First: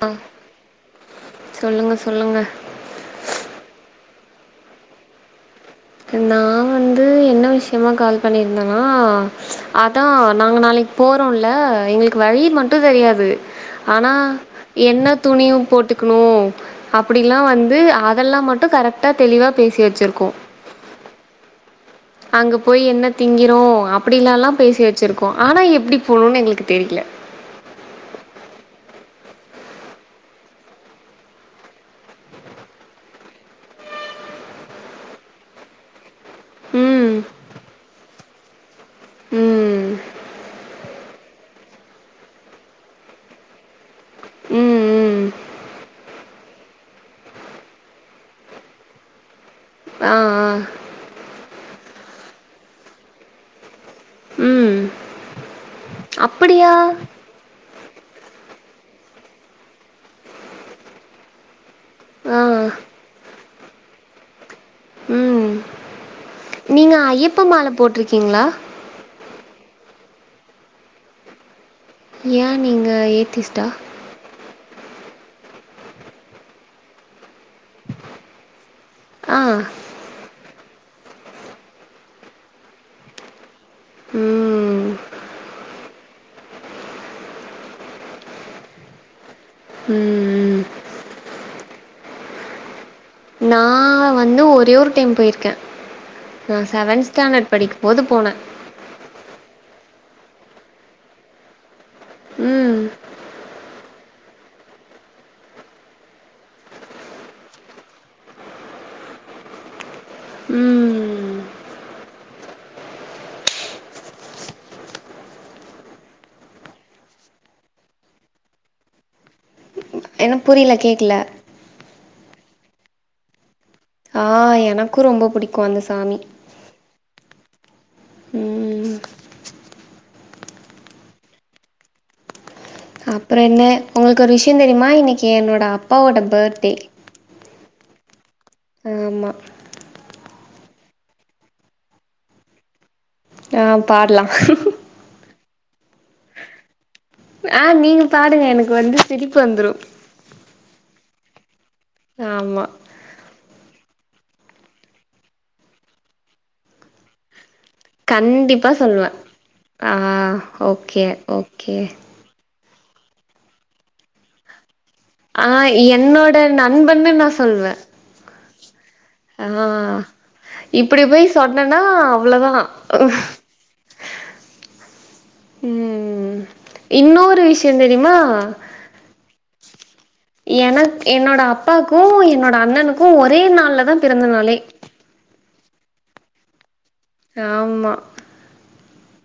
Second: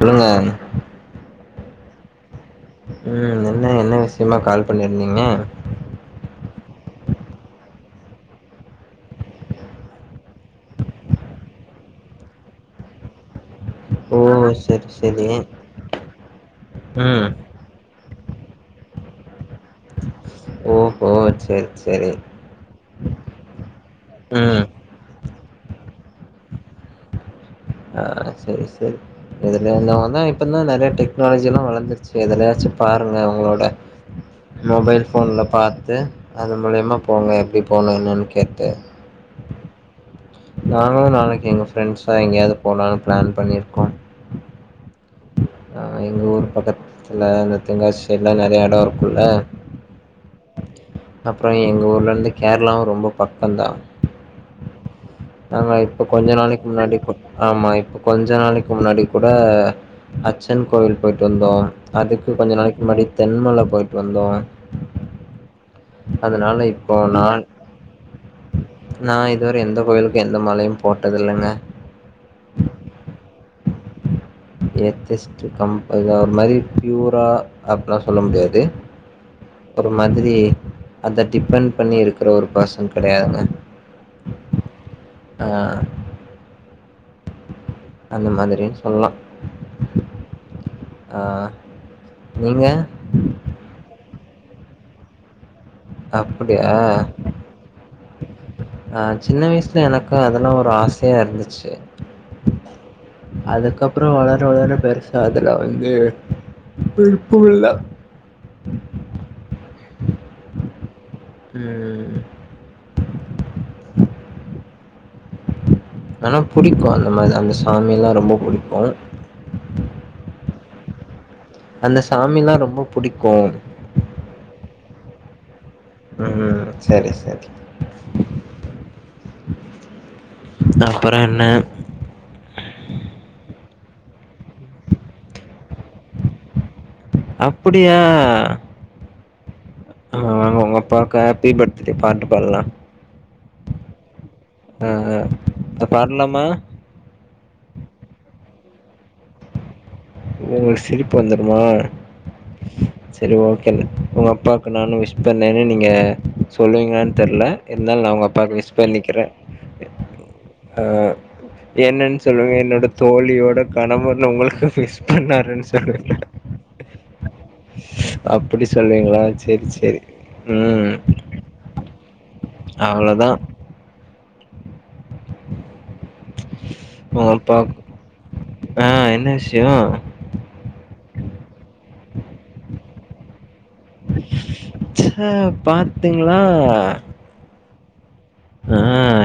சொல்லுங்க சொல்லுங்க சொல்லுங்க ம் என்ன என்ன விஷயமா கால் பண்ணிருந்தீங்க நா வந்து என்ன விஷயமா கால் பண்ணியிருந்தன்னா அதா நாங்க நாளைக் போறோம்ல எங்களுக்கு வழி மட்டு தெரியாது ஆனா ஓ செரி என்ன செரி துணியு போட்டுக்கணு ம் அப்டிலா வந்து அதெல்லா மட் கரெக்டா தெளிவா பேசி வச்சிருக்கோ ஓஹோ சரி அங்க போய் என்ன திங்கிரோ அப்டி எல்லா ம் பேசி வச்சிருக்கோ ஆனா எப்டி போகணும்னு எங்களுக்கு தெரில ஆ செரி செரி இதுல வந்த இப்பந்தா நெறய டெக்னாலஜி எல்லா வளர்ந்துருச்சு எதுலயாச்சு பாருங்க உங்களோட மொபைல் போன்ல பாத்து அது மூலயமா ம் போங்க எப்டி போணு என்னன்னு கேட்டு ம் நாங்களு நாளைக்கு எங்க ஃப்ரெண்ட்ஸா எங்கயாது போலானு பிளான் பண்ணிருக்கோ ம் ம் ஆ எங்க ஊர் பக்கத்துல இந்த தெங்காசி சைடுல நெறய எடோ இருக்கும்ல்ல ஆ ஆ அப்றோ எங்க ஊர்ல இருந்து கேரளாவு ரொம்ப பக்கதா ம் நாங்க இப்ப கொஞ்ச நாளைக்கு அப்படியா முன்னாடி ஆமா இப்ப கொஞ்ச நாளைக்கு முன்னாடி கூட அச்சன் கோவில் போய்ட்டு வந்தோ அதுக்கு ஆ கொஞ்ச நாளைக்கு முன்னாடி தென்மல போய்ட்டு வந்தோ ம் அதனால இப் நீங்க ஐயப்ப மாழ போட்ருக்கீங்களா நா இதுவர எந்த கோயிலுக்கு எந்த மாலயு போட்டது இல்லங்க ஏ நீங்க ஏத்திஸ்டா ஏத் ஸ்ட் கம் இத ஒரு மாரி பியூரா அப்டிலா சொல்ல முடியாது ஆ ஒரு மாதிரி அந்த டிபென் பண்ணி இருக்கிற ஒரு பேர்சென் கெடயாதுங்க ம் ஆ அந்த மாதிரினு சொல்லலா ம் ஆ நீங்க நா வந் து ஒரே ஒரு டைம் போயிருக்கே நா அப்டியா செவன்த் ஸ்டாண்டர்ட் படிக்கும்போது போனே ஆ சின்ன வயசுல எனக்கும் அதெல்லா ஒரு ஆசயா இருந்துச்சு ம் அதுக்கப்பறோ வளர வளர பெருசா அதுல வந்து விருப்போ இல்ல ம் ம் ஆனா புடிக்கும் அந்த மாரி அந்த சாமில்லா ரெம்ப புடிக்கு ஏன்ன புரியல கேட்கல அந்த சாமில்லா ரொம்ப புடிக்கும் ஆ எனக்கும் ரொம்ப பிடிக்கும் அந்த சாமி ம் சரி சரி ம் அப்பறோ என்ன அப்பற என்ன உங்களுக்கு ஒரு விஷயோ தெரியுமா இன்னைக்கி என்னோட அப்பாவோட பேர்த்டே அப்புடியா ஆமா ஆ உங்க அப்பாவுக்கு ஹாப்பி பர்த்டே பாட்டு பாடலா ஆ பாடலா ஆ ஆ பாடலாமா ஆ நீங்க பாடுங்க எனக்கு வந்து சிரிப்பு வந்துரும் உங்களுக்கு சிரிப்பு வந்துருமா ஆமா சேரி ஓகே உங்க அப்பாக்கு நானு விஷ் பண்ணேன்னு நீங்க சொல்லுவீங்களான்னு தெர்ல இருந்தாலு நா உங்க அப்பாவுக்கு கண்டிப்பா விஷ் சொல்லுவேன். பண்ணிக்கிறே ஆ ஆ ஓகே ஓகே. என்னன் சொல்லுங்க என்னோட தோழியோட கணவன் உங்களுக்கு விஷ் ஆ என்னோட நண்பன்னு நா சொல்வே அப்டி சொல்லுவீங்களோ சேரி சேரி ம் சொன்னன்னா அவ்ளோதா ம் அவ்ளோதா ம் உங்க இன்னொரு அப்பா விஷயோ தெரியுமா ஆ என்ன விஷ்யோ என என்னோட அப்பாக்கும் என்னோட அண்ணனுக்கும் ஒரே நாள்ள தா பிறந்தநாளே ச பாத்துங்களா ஆமா ஆ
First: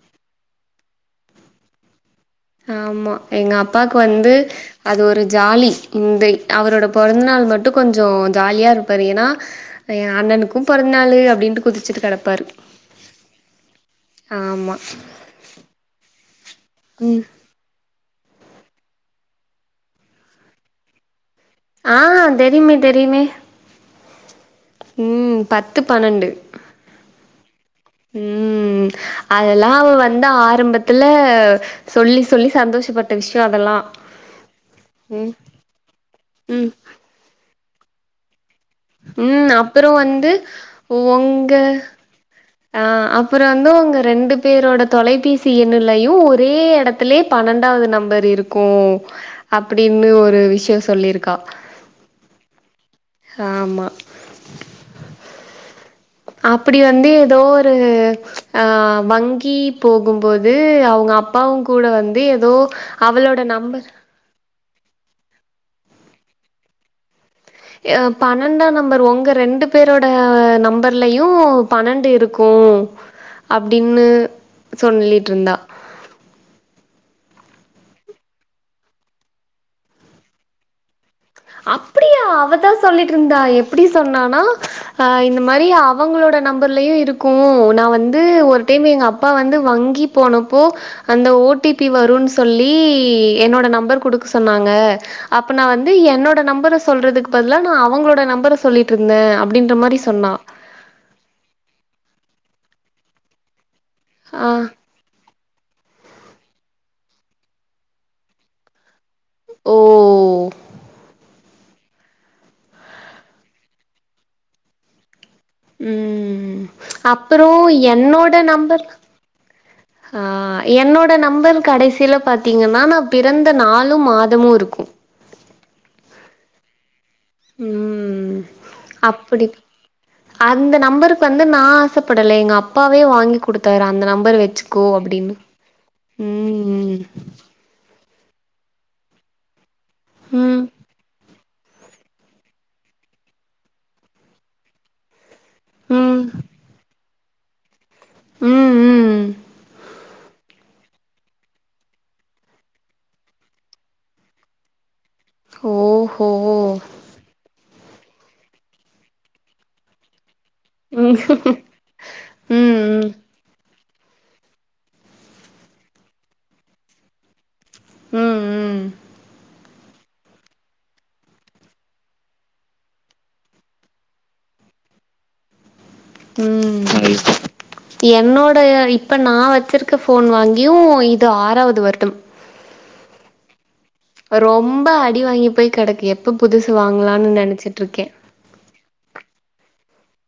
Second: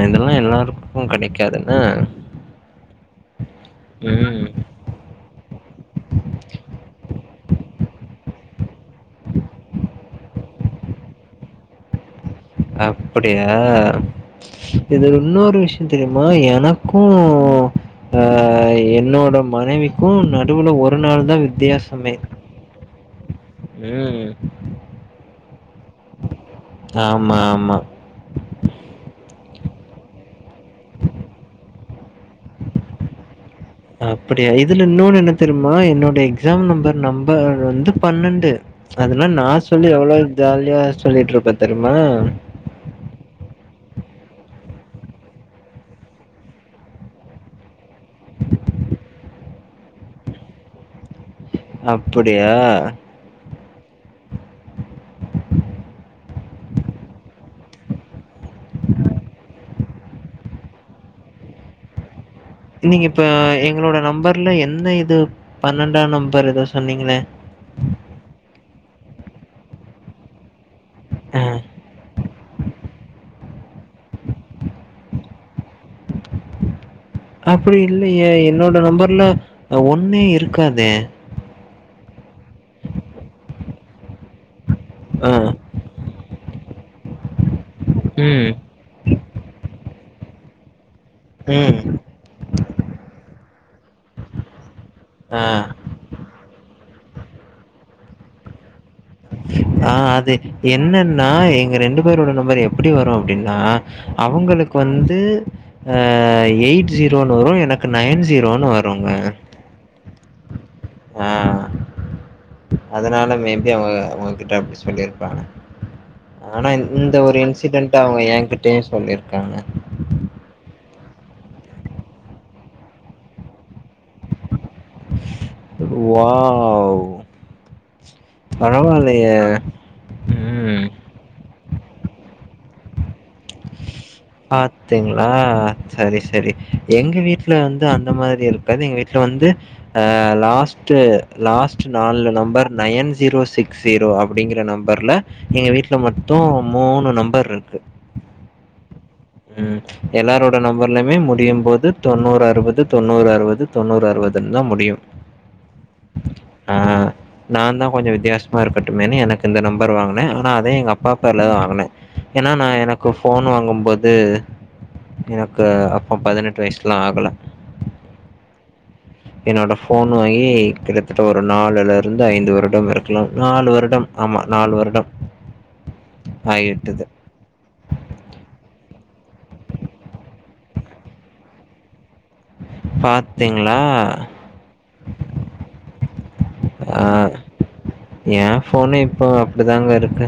இதெல்லா எல்லாருக்கு கெடைக்காது என்ன ஆமா எங்கப்பாக்கு வந்து ம் அது ஒரு ஜாலி இந்த அவரோட பொறந்தநாள் மட்டு கொஞ்ச ஜாலியா இருப்பார் ஏன்னா நா ஏ அண்ணனுக்கு பொறந்தநாள் அப்படின்னு குதிச்சிட்டு கெடப் அப்படியா ஆமா. இது இன்னொரு விஷய தெரியுமா ஏ எனக்கு ம். ஆ என்னோட மனைவிக்கு நடுவுல ஒரு நாள் தா வித் ஆ தியாசமே தெரியுமே தெரியுமே. ம் ம் பத்து பன்னெண்டு ஆமா ஆமா ம் அதெல்லா அவ வந்து ஆரம்பத்துல சொல்லி சொல்லி சந்தோஷப்பட்ட விஷயம் அதெல்லாம். அப்படியா இதுல இன்னொன்னு என்ன தெரியுமா என்னோடைய எக்ஸாம் நம்பர் நம்பர் வந்து பன்னெண்டு அதனா நா ம் அப்புறோ சொல்லி எவ்வளோ வந்து ஜாலியா சொல்லிட்ருப்பே ஒங்க தெரியுமா ஆ அப்பற வந்து அவங்க ரெண்டு பேரோட தொலைபேசி எண்ணலயையு ஒரே எடத் த்தலயே பன்னெண்டாவது நம்பர் இருக்கு அப்படின்னு ஒரு விஷய சொல்லிருக்கா அப்படியா ஆமா அப்படி வந்து ஏதோ ஒரு ஆ வங்கி போகும்போது அவங்க அப்பாவு கூட வந்து ஏதோ நீங்க இப்ப அவளோட நம்பர் எங்களோட நம்பர்ல என்ன இது பன்னெண்டா நம்பர் ஏதோ சொன்னீங்களே ஏ பன்னெண்டாம் நம்பர் உங்க ரெண்டு பேரோட நம்பர் உள்ளயு அ பன்னெண்டு இருக்கு அப்படின்னு சொல்லிட்ருந்தா [inaudible] அப்படி இல்லையே என்னோட நம்பர்ல ஒன்னே இருக்காதே அப்டியா அவதா சொல்லிட்ருந்தா எப்டி சொன்னானா ஆ அ. இந்த மாரி அவங்களோட நம்பர்லயு இருக்கு நா வந்து ம். ஒரு தேமே எங்கப்பா வந்து வங்கி போனப்போ அந்த ஓ டி ம். பி வருன்னு சொல்லி என்னோட நம்பர் குடுக்க சொன்னாங்க அப்போ ஆ. நா வந் து என்னோட நம்பர சொல்றதுக்கு பதிலா நா அவங்களோட நம்பர சொல்லிட்ருந்த அப்படின்ற ஆ மாரி சொன்னா அது என்னன்னா எங்க ரெண்டு பேரோட நம்பர் எப்படி வரு அப்படின்னா ஆ அவங்களுக்கு வந்து அ எயிட் ஜீரோன்னு வரு எனக்கு நைன் ஜீரோன்னு வருங்க ஓ ஆ அதனால மேபி அவங்க அவங்ககிட்ட அப்டி சொல்லிருப்பாங்க ம் ஆனா இந் இந்த ஒரு அப்புறோ இன்சிடென்ட் அவங்க ஏங்கிட்டயு சொல்லிருக்காங்க அ என்னோட நம்பர் கடைசியில பாத்தீங்கன்னா நா பிறந்த நாலு மாதமு இருக்கு வாவ் ம் பரவால்லயே! அப்டி அந்த ம். நம்பருக்கு வந்து நா ஆசப்படல எங்க அப்பாவே வாங்கி கு குடுத்தாரு அந்த நம்பர் வச்சுக்கோ பாத்தீங்களா? அப்படின்னு சரி, சரி. ம் ம் எங்க வீட்ல வந்து அந்த மாரி இருக்காது எங்க வீட்ல வந்து ஆ ம் லாஸ்ட்டு லாஸ்ட்டு நாலு number nine zero six zero அப்படிங்கிற நம்பர்ல்ல எங்க வீட்ல ம் மட்டு மூணு நம்பர் இருக்கு ம் ம் ம் ம் எல்லாரோட நம்பர்லயுமே முடியும் போது தொண்ணூறு அறுபது தொண்ணூறு அறுபது தொண்ணூறு அறுபதுன்னு தா முடியு ஓ ஓஹோ ஆ நா தா கொஞ்சோ வித்தியாசமா இருக்கட்டுமேனு எனக்கு இந்த நம்பர் வாங்கன ஆ னா அதையு எங்க அப்பா ம் பேர்ல தா வாங்கன ஏன்னா நா ம் எனக்கு ஃபோன் வாங்கும்போ து எனக்கு அப்போ பதினெட்டு வயசுலா ஆகல ம் ம் என்னோட ஃபோன் வாங்கி கிட்டத்தட்ட ஒரு நாலுல இருந்து ஐந்து வருடம் இருக்கலா நாலு வருடம் ஆமா நாலு வருடம் ம் ஆகிவிட்டது [unintelligible] என்னோடய இப்போ நா வச்சிருக்க ஃபோன் வாங்கியு இது ஆறாவது வருடம் பாத்தீங்களா ரொம்ப அடி வாங்கி போய் கெடக்கு எப்போ புதுசு வாங்கலான்னு நெனச்சிட்டு இருக்க ஏ ஃபோனே இப்போ அப்படிதாங்க இருக்கு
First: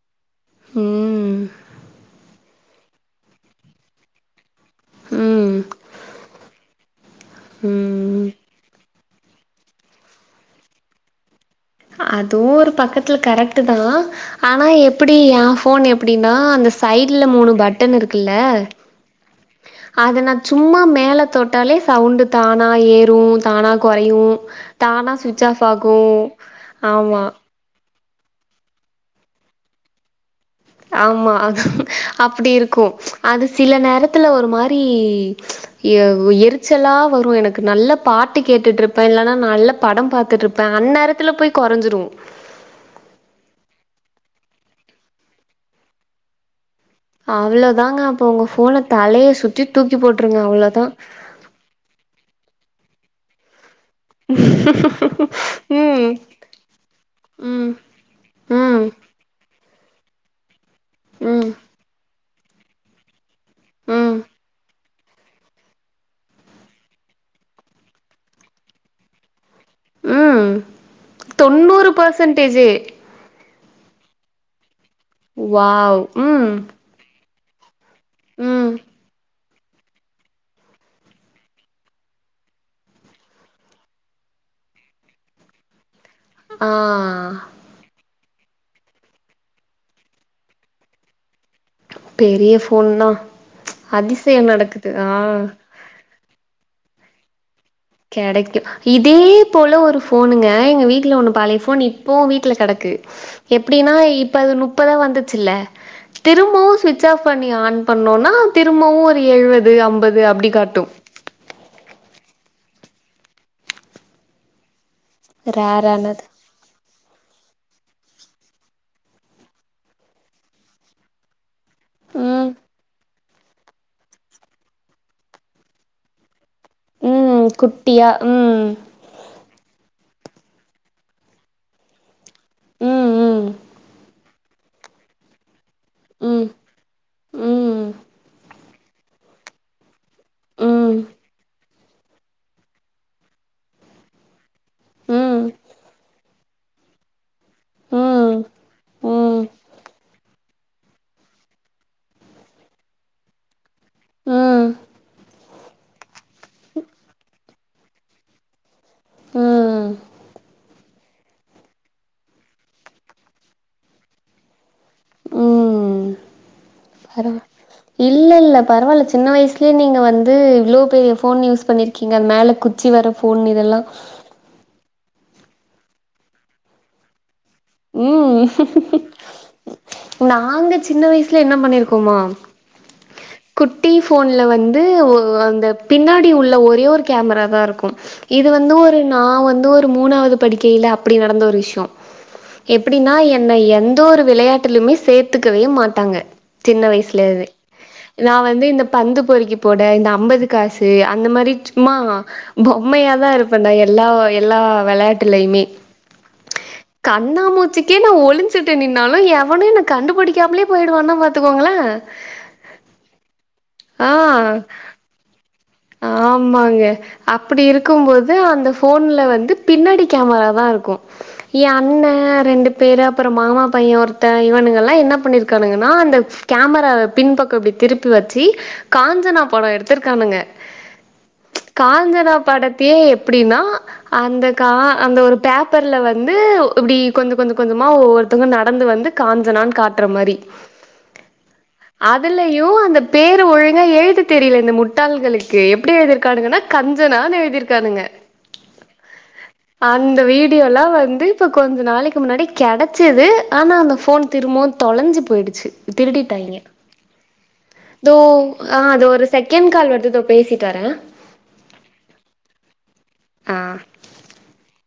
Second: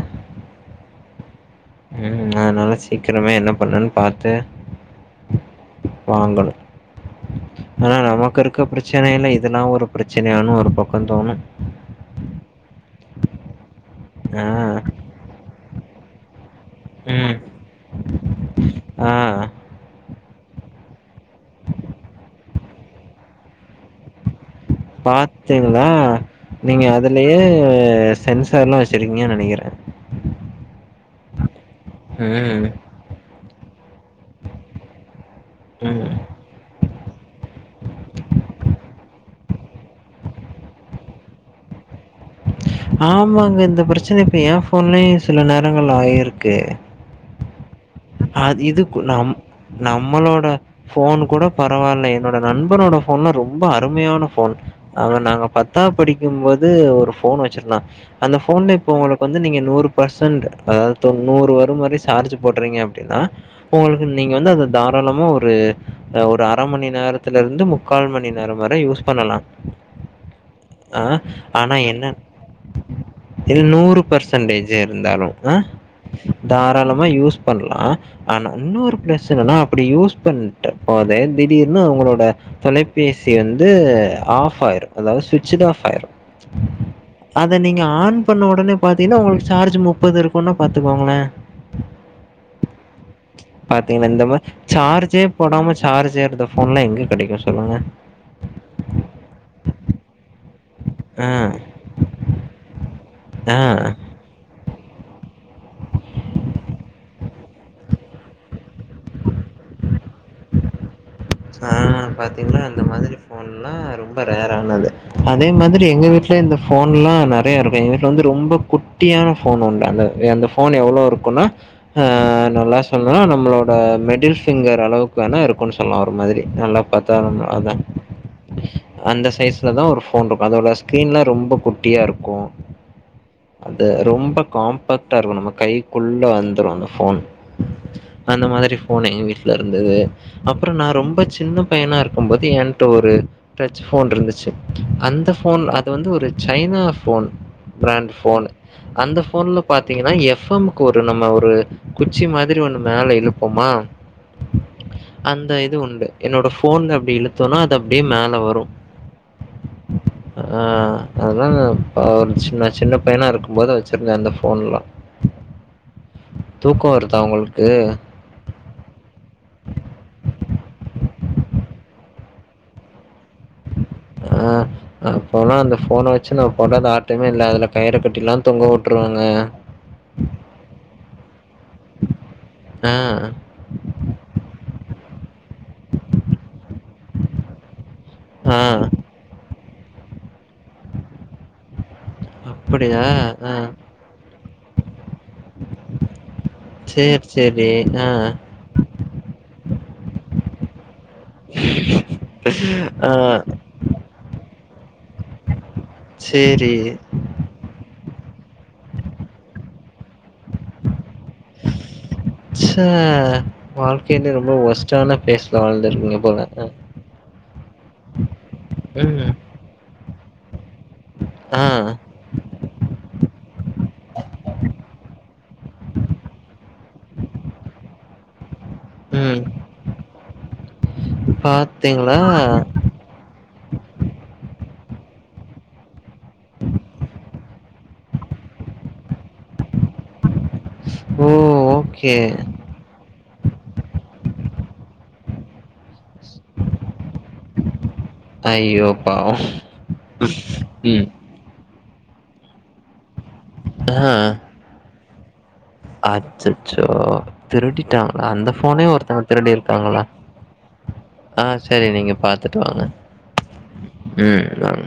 ம் ம் அதுனால சீக்கிரமே என்ன பண்ணனு பாத்து ம் வாங்கணு ஆனா ம் நமக்கு இருக்க பிரச் சனையில இதெல்லா ஒரு பிரச்சனையான்னு ஒரு பக்கோ தோணு அதுவு ஒரு பக்கத்துல கரெக்ட் தா ஆ. ஆனா எப்படி எ ஃபோன் எப்டினா அந்த சைட்ல ம். மூணு பட்டன் இருக்குல்ல ஆ அத நா சும்மா மேல தொட்டாலே சவுண்டு தானா ஏறு தானா குறையு பாத்தீங்களா நீங்க ஆமா அதுலயே சென்சார்ல்லா வச்சிருக்கீங்கனு நெனைக்கற ஆமா அது அப்டி இருக்கு அது சில நேரத்துல ஒரு மாரி ம். எவு எர் எரிச்சலா வரு எனக்கு நல்ல பாட்டு கேட்டுட்டு இருப்ப இல்லன்னா நல்ல படம் பாத்துட்டு இருப்ப அந் நேரத்துல போய் கொறஞ்சுடு ஆமாங்க இந்த பிரச்சன இப்ப எ ஃபோன்லயு சில நேரங்கள்ள ஆயிருக்கு அவ்ளோதாங்க அப்ப உங்க அது ஃபோன இதுக்கு தலைய நம் சுத்தி தூக்கி போட்டுருங்க நம்மளோட அவ்ளோதா ஃபோன் கூட பரவால்ல என்னோட நண்பனோட ஃபோன்லா ரொம்ப அருமையான ம் ஃபோன் அவ நாங்க பத்தாவுது ம் படிக்குபோது ஒரு ஃபோன் வச்சிருந்தா அந்த போன்ல ம் இப்ப உங்களுக்கு வந்து நீங்க நூறு பர்சன்ட் அதாவது ம் தொந்நூறு வர மாரி சார்ஜ் போடுறீங்க னா உங்களுக்கு ம் நீங்க வந்து அத தாராளமா ஒரு ஒரு அரை மணி நேரத்துல இருந்து முக்கால் மணி நேரம் வரை யூஸ் பண்ணலா ம் ஆ ஆனா தொண்ணூறு என்ன பர்சன்டேஜே இது நூறு பர்சன்டேஜ் இருந்தாலு அ வாவ் ம் தாராளமா யூஸ் பண்ணலா ஆனா ம் இன்னொரு பிளஸ் எனனா அப்படி யூஸ் பண்ணட்ட போதே திடீர்னு அவங்களோட தொலைபேசி வந்து ஆஃப் ஆயிரு அதாவது சுவிட்சுடு ஆஃப் ஆயிரு ஆ அத நீங்க ஆன் பண்ண உடனே பாத்தீங்கனா உங்களுக்கு சார்ஜ் முப்பது இருக்கும்னா பாத்துக்கோங்களே பெரிய ஃபோன் தா பாத்தீங்களா இந்த அதிசயம் மாரி நடக்குது ஆ சார்ஜே போடாம சார்ஜ் ஏறுத ஃபோன்லா எங்க கெடைக்கு சொல்லுங்க கெடைக்கு இதே போல ஒரு ஃபோனுங்க எங்க வீட்ல ஆ, ஒன்னு பழைய ஃபோன் இப் போவு வீட்ல கெடக்கு ஆ. எப்டின்னா இப்ப அது முப்பதா வந்துச்சுல்ல திரும்பவு சுவிட்ச் ஆஃப் பண்ணி ஆன் பண்ணோனா திரும்பவு ஒரு எழுவது அம்பது அப்டி காட்டு ஆ பாத்தீங்னா அந்த மாதிரி ஃபோன்ல்லா ரொம்ப ரேர் ஆனது அதே மாதிரி எங்க ரேரானது வீட்லயு இந்த ஃபோன்லா நெறைய இருக்கு எங்க வீட்ல வந்து ரொம்ப குட்டியான ஃபோன் உண்டு அந்த அந்த ஃபோன் எவ்ளோ இருக்குனா ஆ ம் நல்லா சொல்லா நம்மளோ மிடில் ஃபிங்கர் அளவுக்கு வேனா இருக்குன்னு சொல்லா ஒரு மாரி நல்லா பத்தாயிரந்தா ம் அதா குட்டியா ம் அந்த சைஸ்லதா ஒரு ஃபோன் இருக்கு அதோட ஸ்கிரீன்ல்லா ரொம்ப கு குட்டியா இருக்கு ம் ம் அது ரொம்ப காம்பேக்ட்டா இருக்கு நம்ம கை குள்ள ம் வந்துரு அந்த ஃபோன் ம் ம் அந்த மாரி ஃபோன் எங்க வீட்ல இருந்துது அப்றோ நா ம் ரொம்ப சின்ன பையனா இருக்கும்போது என்ட்ட ஒரு டச் ஃபோன் இருந்துச்சு அந்த ம் ஃபோன் அது வந்து ஒரு சைனா ஃபோன் பிராண்ட் ம் ஃபோன் அந்த ஃபோன்ல பாத்தீங்கனா எஃப் எம் ஒரு நம்ம ஒரு குச்சி மாதிரி ஒண்ணு மேல இழுப்பமா ம் அந்த இது உண்டு என்னோட ஃபோன்ல அப்டி இழுத்தம்னா அது அப்டியே மேல வரு ம் ஆ அதான் நா ஒரு சின்ன சின்ன பையனா இருக்கும்போது வெச்சிருந்தேன் அந்த ஃபோன்ல்லா ம் தூக்கோ வருதா பரவா உங்களுக்கு இல்ல இல்ல பரவால சின்ன வயசுலயே நீங்க வந்து இவ்ளோ பெரிய ஃபோன் யூஸ் பண்ணிருக்கீங்க மேல கு ச்சி வற ஃபோன் இதெல்லா ஆ அப்பல்லா அந்த ஃபோன வெச்சு நா போடாத ஆட்டமே இல்ல அதுல கயிற கட்டியெல்லா ம் தொங்க விட்டுருவங்க நாங்க சின்ன வயசல என்ன பண்ணிருக்கோமா அ குட்டி ஃபோன்ல வந்து ஒ அந்த பின்னாடி உள்ள ஒரே ஒரு கேமராதா இருக்கு இது ஆ வந்து ஒரு நா வந்து ஒரு மூணாது படிக்கைல அப்டி நடந்த ஒரு விஷ்யோ அப்படியா எப்டினா ஆ என்ன எந்த ஒரு விளையாட்லிமே சேத்துக்கவே மாட்டாங்க சின்ன வயசிலவே ஏ அ நா வந்து இந்த பந்து பொறிக்கி போட இந்த அம்பது கா சு அந்த மாரி சும்மா ஆ பொம்மயாதா இருப்ப நா எல்லா எல்லா வெளயாட்டுலிமே சேரி கண்ணாமூச்சிக்கே நா ஒளிஞ்சுட்டு நின்னாலு எவனு என்ன கண்டுபுடிக்காமலே போயிடுவானா பாத்துக்கோங்களே ச்ச வாழ்க்கைல ரொம்ப ஆ வொர்ஸ்டான பேஸ்ல வாழ்ந்துரு ஆமாங்க அப்டி இருக்கும்போது அந்த ஃபோன்ல ம் வந்து பின்னாடி கேமராதா இருக்கு ஆ என் அண்ண ரெண்டு பேர் அப்றோ மாமா பையன் ஒருத்தன் இவனுங்கல்லா என்ன பண்ணிருக்கானுங்கனா அந்த கேமராவ பின்பக்கம் இப்டி திருப்பி வெச்சு காஞ்சனா படோ எடுத்திருக்கானுக பா காஞ்சனா படத்தையே எப்டினா அந்த கா அந்த ஒரு பே ப்பர்ல வந்து இப்டி கொஞ்ச கொஞ்ச கொஞ்சமா ஒவ்வொருத்தவங்க நடந்து வந்து காஞ்சனான்னு காட்ற மாரி ஓ ஓகே அதுல இ துலயு அந்த பேர் ஒழுங்கா எழுத தெரில இந்த முட்டாள்களு க்கு எப்டி எழுதிருக்கானுகனா கஞ்சனான்னு எழுதிருக்கானுக ஐயோ பாவோ அந்த வீடியோல்லா ம் வந்து இப்ப கொஞ்ச நாளைக்கி முன்னாடி கெடைச்சது ஆனா அந்த ஆ ஃபோன் திரும்பவு தொலைஞ்சு போயிடுச்சு திருடிட்டாய்ங்க அச்சச்சோ தோ திருடிட்டாங்களா அந்த ஆ ஃபோனே அது ஒருத்தங்க ஒரு செகண்ட் கால் திருடிர்க்காங்களா வருது தோ பேசிட்டு வரே ஆ செரி நீங்க பாத்துட்டு வாங்க ஆ ம் வாங்க